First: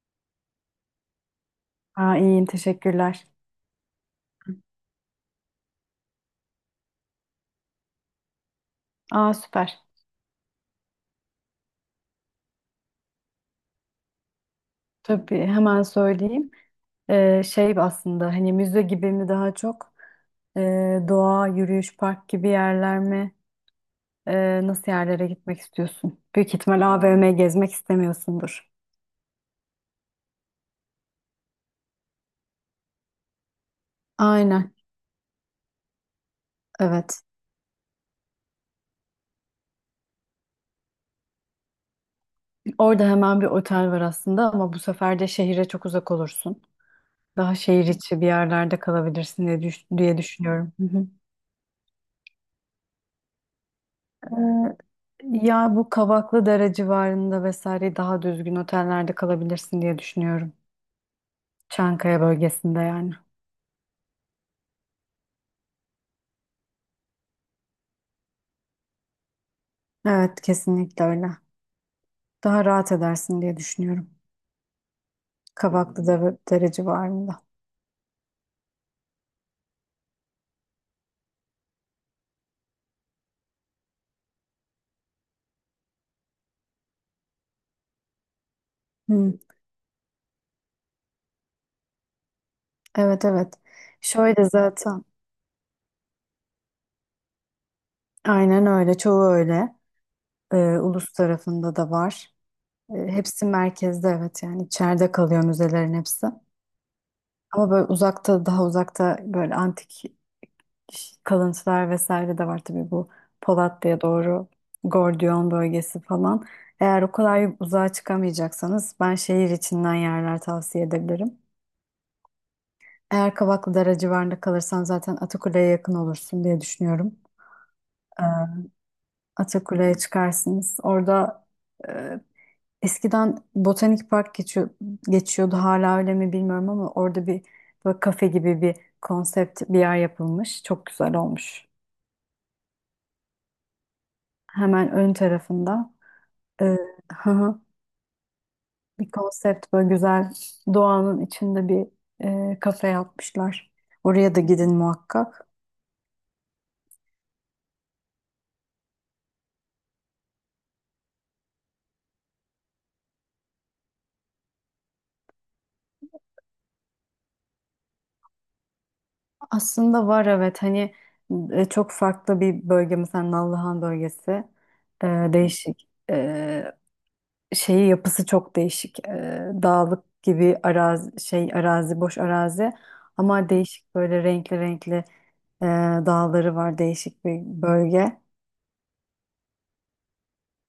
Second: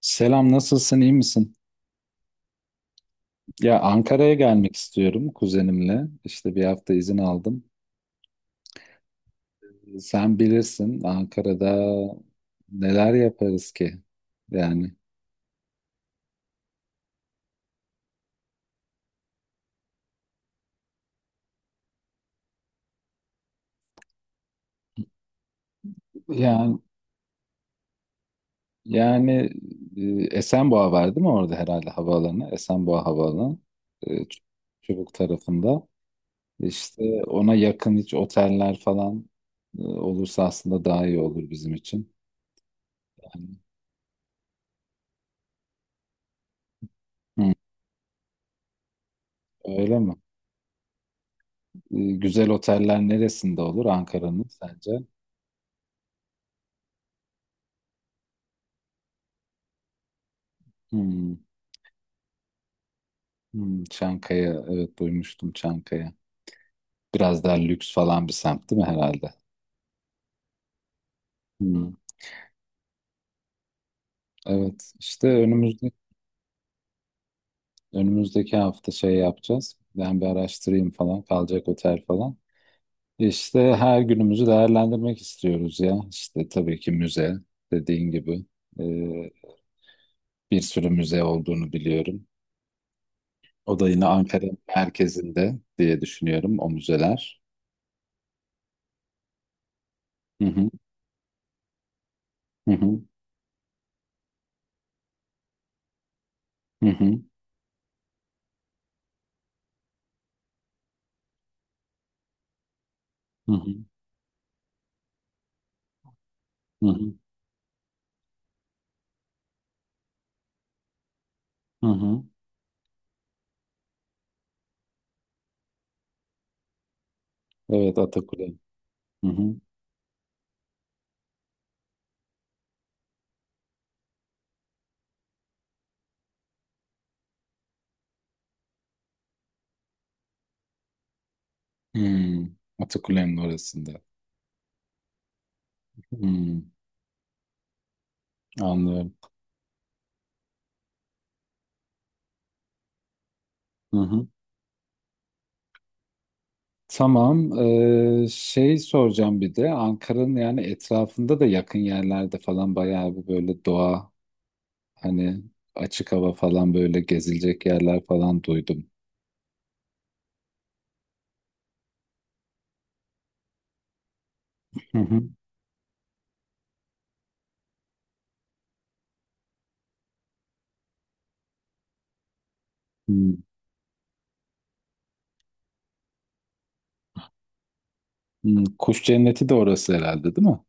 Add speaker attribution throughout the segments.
Speaker 1: Selam, nasılsın, iyi misin?
Speaker 2: İyiyim teşekkürler.
Speaker 1: Ya Ankara'ya gelmek istiyorum kuzenimle. İşte bir hafta izin aldım.
Speaker 2: Süper.
Speaker 1: Sen bilirsin Ankara'da neler yaparız ki? Yani
Speaker 2: Tabii hemen söyleyeyim. Şey, aslında hani müze gibi mi daha çok? Doğa, yürüyüş, park gibi yerler mi? Nasıl yerlere gitmek istiyorsun? Büyük
Speaker 1: yani
Speaker 2: ihtimal AVM gezmek istemiyorsundur.
Speaker 1: yani Esenboğa var değil mi orada herhalde havaalanı? Esenboğa Havaalanı. e, Ç-
Speaker 2: Aynen,
Speaker 1: Çubuk tarafında.
Speaker 2: evet.
Speaker 1: İşte ona yakın hiç oteller falan olursa aslında daha iyi olur bizim için.
Speaker 2: Orada hemen bir
Speaker 1: Yani,
Speaker 2: otel var aslında, ama bu sefer de şehire çok uzak olursun.
Speaker 1: hı,
Speaker 2: Daha şehir içi bir yerlerde kalabilirsin diye,
Speaker 1: öyle mi?
Speaker 2: diye düşünüyorum.
Speaker 1: E, Güzel oteller neresinde olur Ankara'nın
Speaker 2: Ee,
Speaker 1: sence?
Speaker 2: Ya bu Kavaklıdere civarında vesaire daha düzgün otellerde kalabilirsin diye düşünüyorum.
Speaker 1: Hmm,
Speaker 2: Çankaya bölgesinde, yani.
Speaker 1: hmm. Çankaya, evet duymuştum Çankaya. Biraz daha lüks falan bir semt değil mi herhalde?
Speaker 2: Evet, kesinlikle öyle.
Speaker 1: Hmm.
Speaker 2: Daha rahat edersin diye düşünüyorum.
Speaker 1: Evet, işte
Speaker 2: Kavaklıdere civarında.
Speaker 1: önümüzdeki hafta şey yapacağız. Ben bir araştırayım falan, kalacak otel falan. İşte her günümüzü değerlendirmek istiyoruz ya. İşte tabii ki müze, dediğin gibi. Ee,
Speaker 2: Hı,
Speaker 1: bir sürü müze olduğunu biliyorum.
Speaker 2: evet, evet.
Speaker 1: O da yine
Speaker 2: Şöyle
Speaker 1: Ankara
Speaker 2: zaten.
Speaker 1: merkezinde diye düşünüyorum o müzeler.
Speaker 2: Aynen öyle. Çoğu öyle.
Speaker 1: Hı hı,
Speaker 2: Ulus tarafında da var.
Speaker 1: hı hı,
Speaker 2: Hepsi merkezde, evet, yani içeride kalıyor müzelerin hepsi.
Speaker 1: hı hı,
Speaker 2: Ama böyle uzakta, daha uzakta, böyle antik kalıntılar vesaire de var tabii, bu
Speaker 1: hı hı,
Speaker 2: Polatlı'ya doğru Gordiyon bölgesi falan.
Speaker 1: hı
Speaker 2: Eğer o
Speaker 1: hı,
Speaker 2: kadar uzağa çıkamayacaksanız, ben şehir içinden yerler tavsiye edebilirim.
Speaker 1: hı.
Speaker 2: Eğer Kavaklıdere civarında kalırsan zaten Atakule'ye yakın olursun diye düşünüyorum.
Speaker 1: Evet, Atakule.
Speaker 2: Ee,
Speaker 1: Hı hı.
Speaker 2: Atakule'ye çıkarsınız. Orada, e, eskiden Botanik Park geçiyor, geçiyordu, hala öyle mi bilmiyorum, ama orada bir böyle kafe gibi bir konsept bir yer yapılmış. Çok güzel olmuş.
Speaker 1: Hmm. Atakule'nin orasında.
Speaker 2: Hemen ön tarafında. Ee,
Speaker 1: Hmm.
Speaker 2: hı hı. Bir
Speaker 1: Anlıyorum.
Speaker 2: konsept böyle güzel, doğanın içinde bir kafe yapmışlar.
Speaker 1: Hı hı.
Speaker 2: Oraya da gidin muhakkak.
Speaker 1: Tamam. Şey soracağım bir de Ankara'nın yani etrafında da yakın yerlerde falan bayağı bir böyle doğa hani açık hava falan böyle gezilecek yerler falan duydum.
Speaker 2: Aslında var, evet, hani çok farklı bir bölge, mesela Nallıhan bölgesi.
Speaker 1: Hı hı.
Speaker 2: Ee, Değişik. Şeyi, yapısı çok değişik. Dağlık gibi arazi, şey arazi, boş arazi,
Speaker 1: Hmm.
Speaker 2: ama değişik, böyle renkli renkli e, dağları var, değişik bir bölge.
Speaker 1: Hmm. Kuş cenneti de orası herhalde değil mi?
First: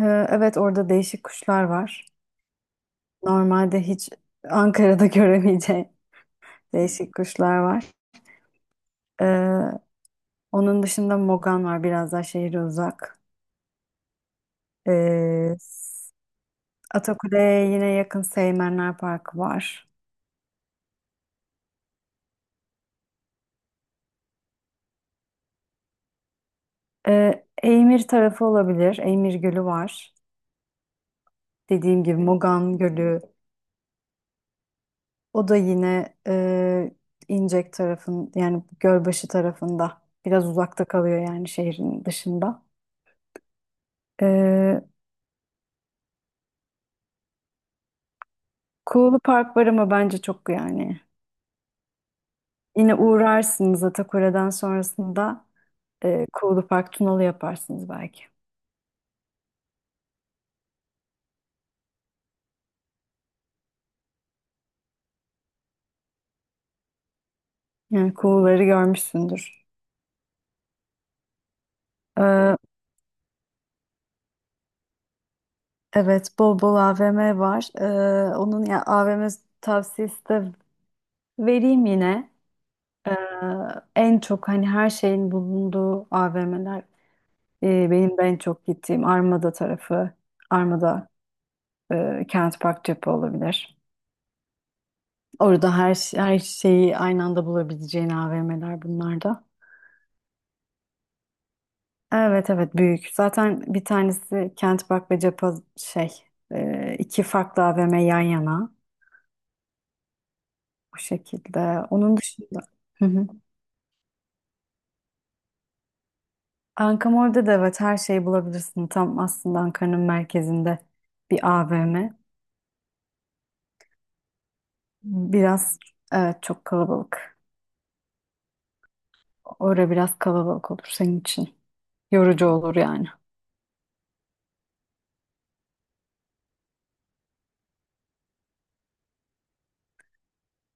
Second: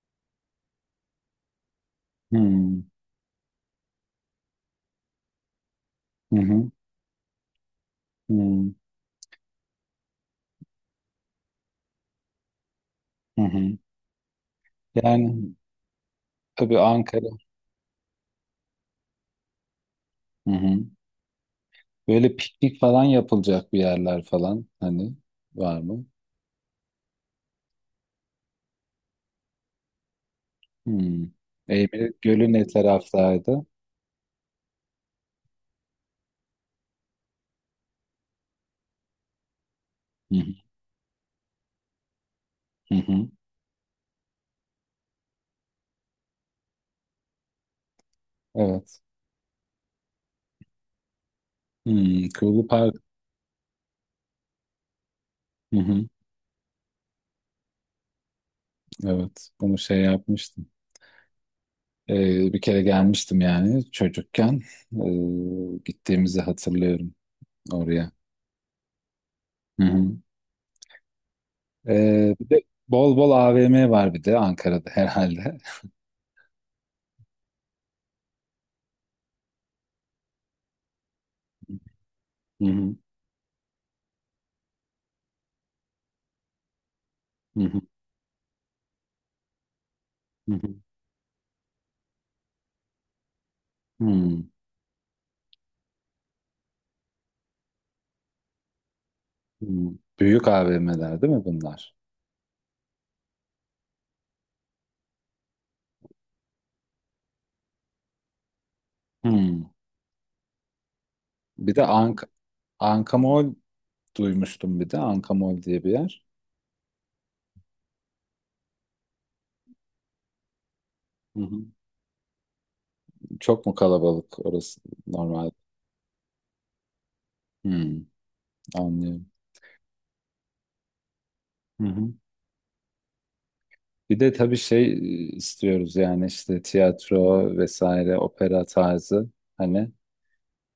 Speaker 2: Ee, evet, orada değişik kuşlar var.
Speaker 1: Hmm.
Speaker 2: Normalde hiç Ankara'da göremeyeceğin
Speaker 1: Hı hı.
Speaker 2: değişik kuşlar var.
Speaker 1: Hmm.
Speaker 2: Ee, Onun dışında Mogan var, biraz daha şehre uzak.
Speaker 1: Hı hı. Yani
Speaker 2: Ee,
Speaker 1: tabii Ankara.
Speaker 2: Atakule'ye yine yakın Seymenler Parkı var.
Speaker 1: Hı hı. Böyle piknik falan yapılacak bir yerler falan hani var mı?
Speaker 2: Eymir tarafı olabilir. Eymir Gölü var.
Speaker 1: Hmm.
Speaker 2: Dediğim
Speaker 1: Eymeri
Speaker 2: gibi
Speaker 1: Gölü ne
Speaker 2: Mogan Gölü.
Speaker 1: taraftaydı?
Speaker 2: O da yine İncek tarafın, yani Gölbaşı tarafında.
Speaker 1: Hı hı,
Speaker 2: Biraz uzakta kalıyor, yani şehrin dışında.
Speaker 1: hı hı.
Speaker 2: Ee,
Speaker 1: Evet.
Speaker 2: Kuğulu Park var ama bence çok, yani.
Speaker 1: Hmm. Kuğulu Park.
Speaker 2: Yine uğrarsınız Atakure'den sonrasında
Speaker 1: Hı hı.
Speaker 2: Kuğulu Park, Tunalı yaparsınız belki.
Speaker 1: Evet. Bunu şey yapmıştım. Bir kere gelmiştim yani çocukken. Gittiğimizi hatırlıyorum oraya.
Speaker 2: Yani Kuğuları görmüşsündür.
Speaker 1: Hı hı. Bir
Speaker 2: Ee,
Speaker 1: de bol bol AVM var bir de Ankara'da herhalde.
Speaker 2: evet, bol bol AVM var. Onun, ya AVM tavsiyesi de vereyim yine.
Speaker 1: Hı hı.
Speaker 2: Ee, En çok hani her şeyin bulunduğu AVM'ler,
Speaker 1: Hı hı.
Speaker 2: benim de en çok gittiğim Armada tarafı.
Speaker 1: Hı hı.
Speaker 2: Armada, Kent Park, Cephe olabilir.
Speaker 1: Hmm.
Speaker 2: Orada her şeyi aynı anda bulabileceğin AVM'ler bunlar da.
Speaker 1: Hmm. Büyük AVM'ler değil mi bunlar?
Speaker 2: Evet, evet, büyük. Zaten bir tanesi Kent Park ve Cephe, şey, iki farklı AVM yan yana
Speaker 1: Hmm.
Speaker 2: bu
Speaker 1: Bir
Speaker 2: şekilde.
Speaker 1: de
Speaker 2: Onun
Speaker 1: Ank
Speaker 2: dışında. Hı hı.
Speaker 1: Ankamol duymuştum bir de Ankamol diye bir yer.
Speaker 2: Ankamol'de de evet her şeyi bulabilirsin. Tam aslında Ankara'nın merkezinde
Speaker 1: Hı
Speaker 2: bir
Speaker 1: hı.
Speaker 2: AVM.
Speaker 1: Çok mu kalabalık orası normal?
Speaker 2: Biraz, evet, çok kalabalık.
Speaker 1: Hmm, anlıyorum.
Speaker 2: Orada biraz kalabalık olur senin için.
Speaker 1: Hı hı.
Speaker 2: Yorucu olur, yani.
Speaker 1: Bir de tabii şey istiyoruz yani işte tiyatro vesaire opera tarzı hani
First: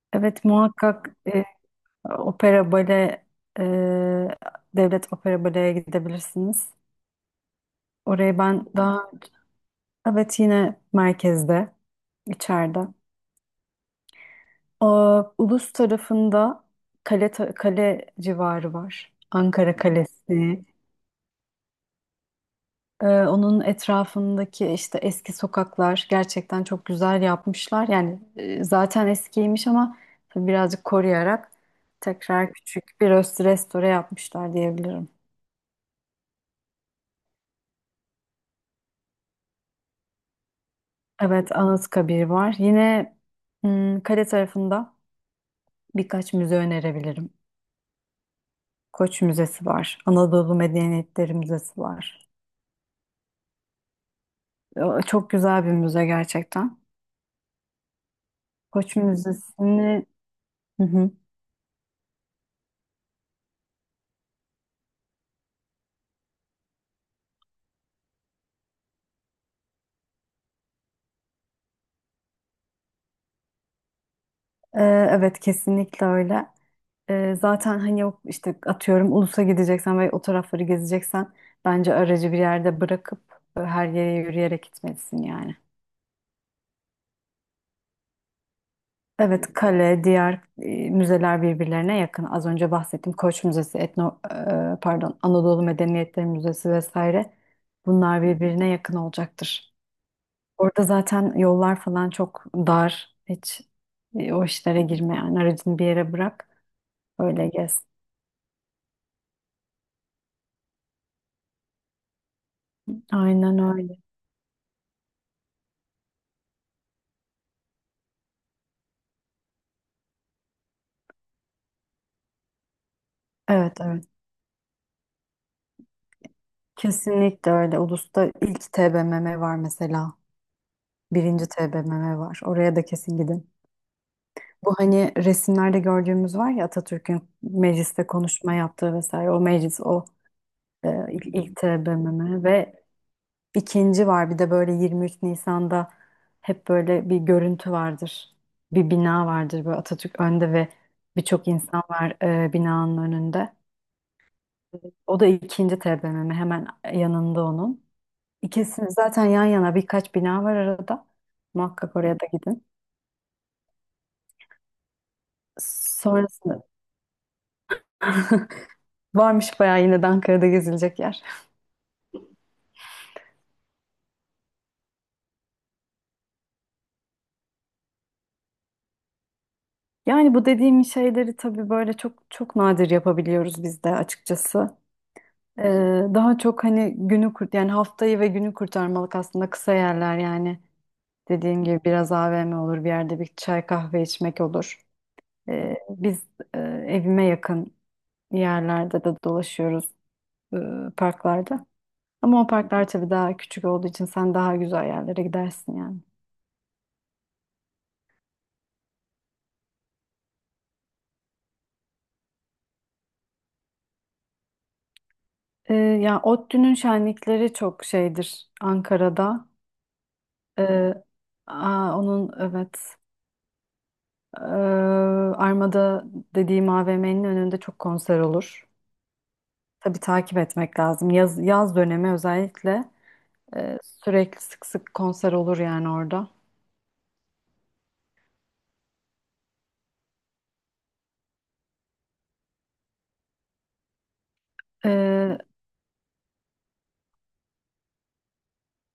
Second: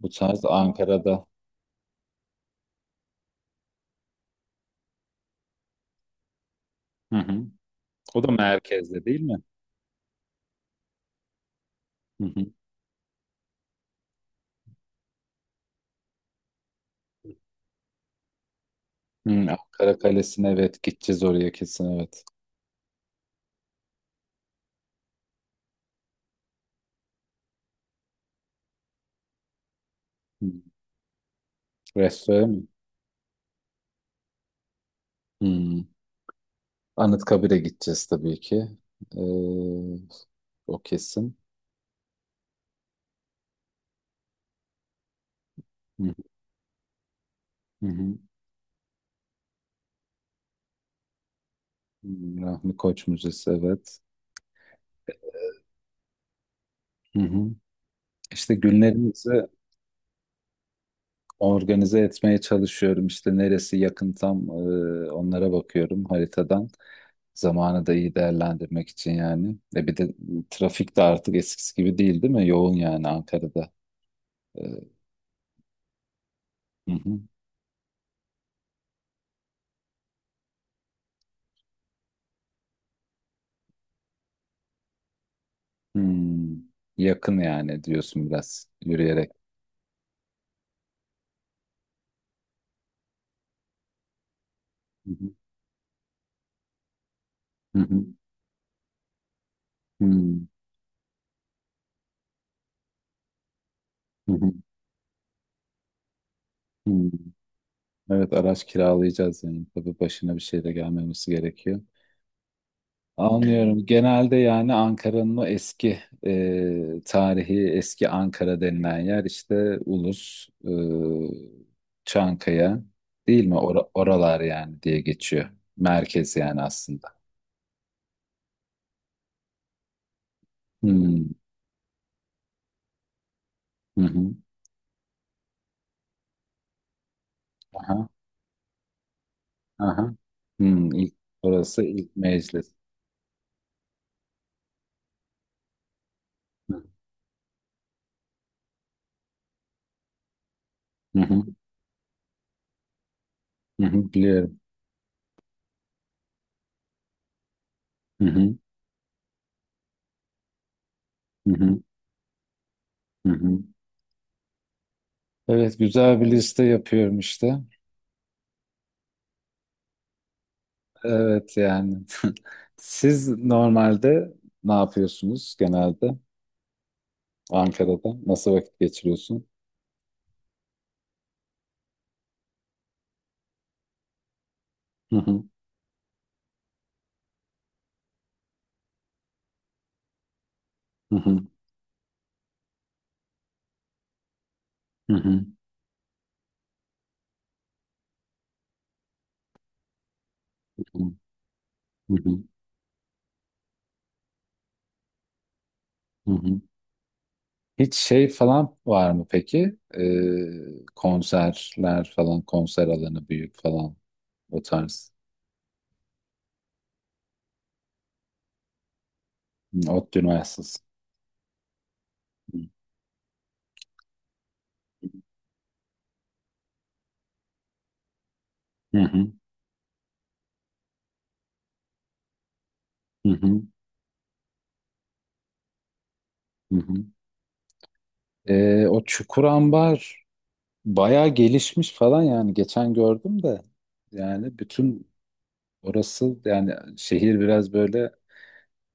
Speaker 1: bu tarz
Speaker 2: Evet, muhakkak
Speaker 1: Ankara'da.
Speaker 2: opera bale, e, devlet opera baleye gidebilirsiniz.
Speaker 1: Hı hı. O da
Speaker 2: Orayı ben
Speaker 1: merkezde
Speaker 2: daha.
Speaker 1: değil mi?
Speaker 2: Evet, yine merkezde,
Speaker 1: Hı hı.
Speaker 2: içeride. Ulus tarafında kale, kale civarı var.
Speaker 1: Hı,
Speaker 2: Ankara
Speaker 1: Ankara Kalesi'ne
Speaker 2: Kalesi.
Speaker 1: evet gideceğiz oraya kesin evet.
Speaker 2: Onun etrafındaki işte eski sokaklar gerçekten çok güzel yapmışlar. Yani zaten eskiymiş ama
Speaker 1: Hı.
Speaker 2: tabii birazcık koruyarak
Speaker 1: Restorana
Speaker 2: tekrar
Speaker 1: mı?
Speaker 2: küçük bir restore yapmışlar diyebilirim.
Speaker 1: Hı. Anıtkabir'e gideceğiz tabii ki. Ee, o kesin.
Speaker 2: Evet, Anıtkabir var. Yine, kale tarafında
Speaker 1: Hı hı.
Speaker 2: birkaç müze önerebilirim.
Speaker 1: Hı hı.
Speaker 2: Koç Müzesi var. Anadolu Medeniyetleri Müzesi var.
Speaker 1: Rahmi Koç Müzesi evet.
Speaker 2: Çok güzel bir müze gerçekten.
Speaker 1: Hı hı. İşte
Speaker 2: Koç
Speaker 1: günlerimizi
Speaker 2: Müzesi'ni. Hı hı.
Speaker 1: organize etmeye çalışıyorum. İşte neresi yakın tam onlara bakıyorum haritadan. Zamanı da iyi değerlendirmek için yani. E bir de trafik de artık eskisi gibi değil mi? Yoğun yani Ankara'da. E,
Speaker 2: Ee, evet, kesinlikle öyle.
Speaker 1: hı hı.
Speaker 2: Zaten hani yok işte, atıyorum Ulus'a gideceksen ve o tarafları gezeceksen bence aracı bir yerde bırakıp her yere yürüyerek gitmelisin, yani.
Speaker 1: Hmm. Yakın yani diyorsun biraz yürüyerek.
Speaker 2: Evet kale, diğer müzeler birbirlerine yakın. Az önce bahsettiğim Koç Müzesi,
Speaker 1: Hı
Speaker 2: pardon,
Speaker 1: hı.
Speaker 2: Anadolu Medeniyetleri Müzesi vesaire.
Speaker 1: Hı hı.
Speaker 2: Bunlar birbirine yakın olacaktır.
Speaker 1: Hmm.
Speaker 2: Orada zaten yollar falan çok dar. Hiç
Speaker 1: Hı
Speaker 2: o
Speaker 1: hı.
Speaker 2: işlere girme, yani aracını bir yere bırak,
Speaker 1: Hmm.
Speaker 2: öyle gez.
Speaker 1: Evet araç kiralayacağız yani. Tabii başına bir şey de gelmemesi gerekiyor.
Speaker 2: Aynen
Speaker 1: Anlıyorum.
Speaker 2: öyle.
Speaker 1: Genelde yani Ankara'nın o eski tarihi, eski Ankara denilen yer işte Ulus, Çankaya değil mi?
Speaker 2: Evet, evet.
Speaker 1: Oralar yani diye geçiyor. Merkez yani aslında.
Speaker 2: Kesinlikle öyle. Ulus'ta ilk TBMM var mesela.
Speaker 1: Hmm.
Speaker 2: Birinci TBMM var. Oraya da kesin gidin.
Speaker 1: Hı hı.
Speaker 2: Bu hani resimlerde gördüğümüz var ya, Atatürk'ün mecliste
Speaker 1: Aha.
Speaker 2: konuşma yaptığı vesaire. O meclis, o
Speaker 1: Aha. Hmm.
Speaker 2: ilk
Speaker 1: Orası ilk
Speaker 2: TBMM
Speaker 1: meclis.
Speaker 2: ve. İkinci var, bir de böyle 23 Nisan'da hep
Speaker 1: Hı
Speaker 2: böyle bir görüntü vardır. Bir bina vardır böyle, Atatürk önde ve
Speaker 1: hı.
Speaker 2: birçok insan var binanın önünde.
Speaker 1: Hı hı. Biliyorum.
Speaker 2: O da ikinci TBMM, hemen yanında onun.
Speaker 1: Hı hı.
Speaker 2: İkisini zaten yan yana, birkaç bina var arada.
Speaker 1: Hı hı.
Speaker 2: Muhakkak oraya da gidin.
Speaker 1: Hı hı. Evet güzel bir
Speaker 2: Sonrasında
Speaker 1: liste yapıyorum işte.
Speaker 2: varmış bayağı yine de Ankara'da gezilecek yer.
Speaker 1: Evet yani. Siz normalde ne yapıyorsunuz genelde Ankara'da? Nasıl vakit geçiriyorsun?
Speaker 2: Yani bu dediğim şeyleri tabii böyle çok çok nadir yapabiliyoruz biz de, açıkçası.
Speaker 1: Hı hı,
Speaker 2: Ee, Daha çok hani, günü kurt yani haftayı ve günü kurtarmalık aslında, kısa yerler, yani
Speaker 1: hı hı,
Speaker 2: dediğim gibi biraz AVM olur, bir yerde bir çay kahve içmek olur.
Speaker 1: hı hı,
Speaker 2: Biz e, evime yakın yerlerde de dolaşıyoruz, e,
Speaker 1: hı
Speaker 2: parklarda. Ama
Speaker 1: hı,
Speaker 2: o parklar tabii daha küçük olduğu için sen daha güzel yerlere gidersin, yani.
Speaker 1: hı hı. Hiç şey falan var mı peki? Konserler falan, konser alanı büyük falan o tarz.
Speaker 2: Ya ODTÜ'nün şenlikleri çok şeydir Ankara'da.
Speaker 1: Hı, Ot Üniversitesi.
Speaker 2: Ee, Onun,
Speaker 1: Hı
Speaker 2: evet. Ee, Armada dediğim AVM'nin önünde çok konser olur.
Speaker 1: hı,
Speaker 2: Tabii takip etmek lazım. Yaz dönemi özellikle
Speaker 1: hı hı,
Speaker 2: sürekli sık sık konser olur, yani orada.
Speaker 1: hı hı. O Çukur Ambar bayağı gelişmiş falan yani geçen gördüm de yani bütün
Speaker 2: Ee,
Speaker 1: orası yani şehir biraz böyle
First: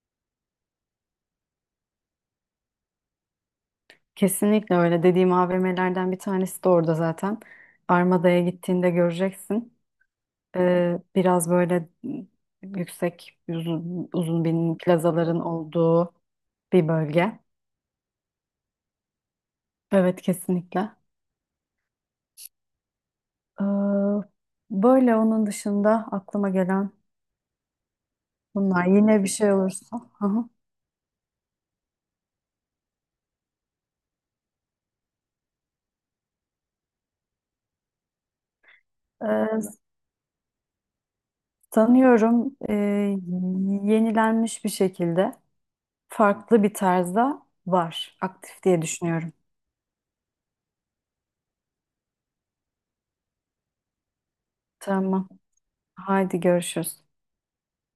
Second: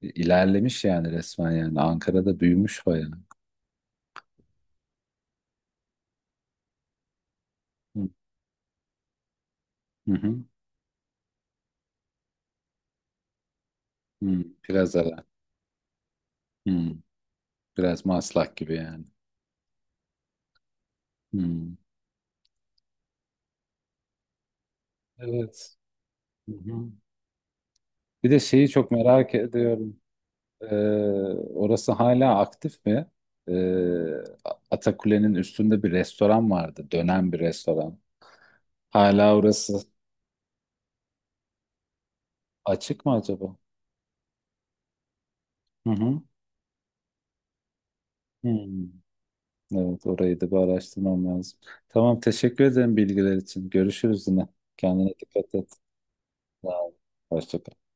Speaker 1: ilerlemiş yani resmen yani. Ankara'da büyümüş bayağı.
Speaker 2: Kesinlikle öyle. Dediğim AVM'lerden bir tanesi de orada zaten.
Speaker 1: Hı
Speaker 2: Armada'ya gittiğinde göreceksin.
Speaker 1: hı. hı.
Speaker 2: Biraz böyle yüksek, uzun, uzun
Speaker 1: Hı.
Speaker 2: bin
Speaker 1: Biraz ara.
Speaker 2: plazaların olduğu bir
Speaker 1: Hı.
Speaker 2: bölge.
Speaker 1: Biraz Maslak gibi yani.
Speaker 2: Evet kesinlikle.
Speaker 1: Hı.
Speaker 2: Ee, Böyle onun
Speaker 1: Evet.
Speaker 2: dışında aklıma
Speaker 1: Hı hı.
Speaker 2: gelen.
Speaker 1: Bir de şeyi
Speaker 2: Bunlar
Speaker 1: çok
Speaker 2: yine bir
Speaker 1: merak
Speaker 2: şey olursa.
Speaker 1: ediyorum.
Speaker 2: Hı hı.
Speaker 1: Ee, orası hala aktif mi? Ee, Atakule'nin üstünde bir restoran vardı. Dönen bir restoran. Hala orası
Speaker 2: Ee, Sanıyorum
Speaker 1: açık mı acaba?
Speaker 2: yenilenmiş bir şekilde
Speaker 1: Hı hı.
Speaker 2: farklı bir tarzda var.
Speaker 1: Hı.
Speaker 2: Aktif diye düşünüyorum.
Speaker 1: Evet, orayı da bir araştırmam lazım. Tamam, teşekkür ederim bilgiler için. Görüşürüz yine. Kendine
Speaker 2: Tamam.
Speaker 1: dikkat et.
Speaker 2: Haydi
Speaker 1: Sağ ol.
Speaker 2: görüşürüz.
Speaker 1: Hoşça kal.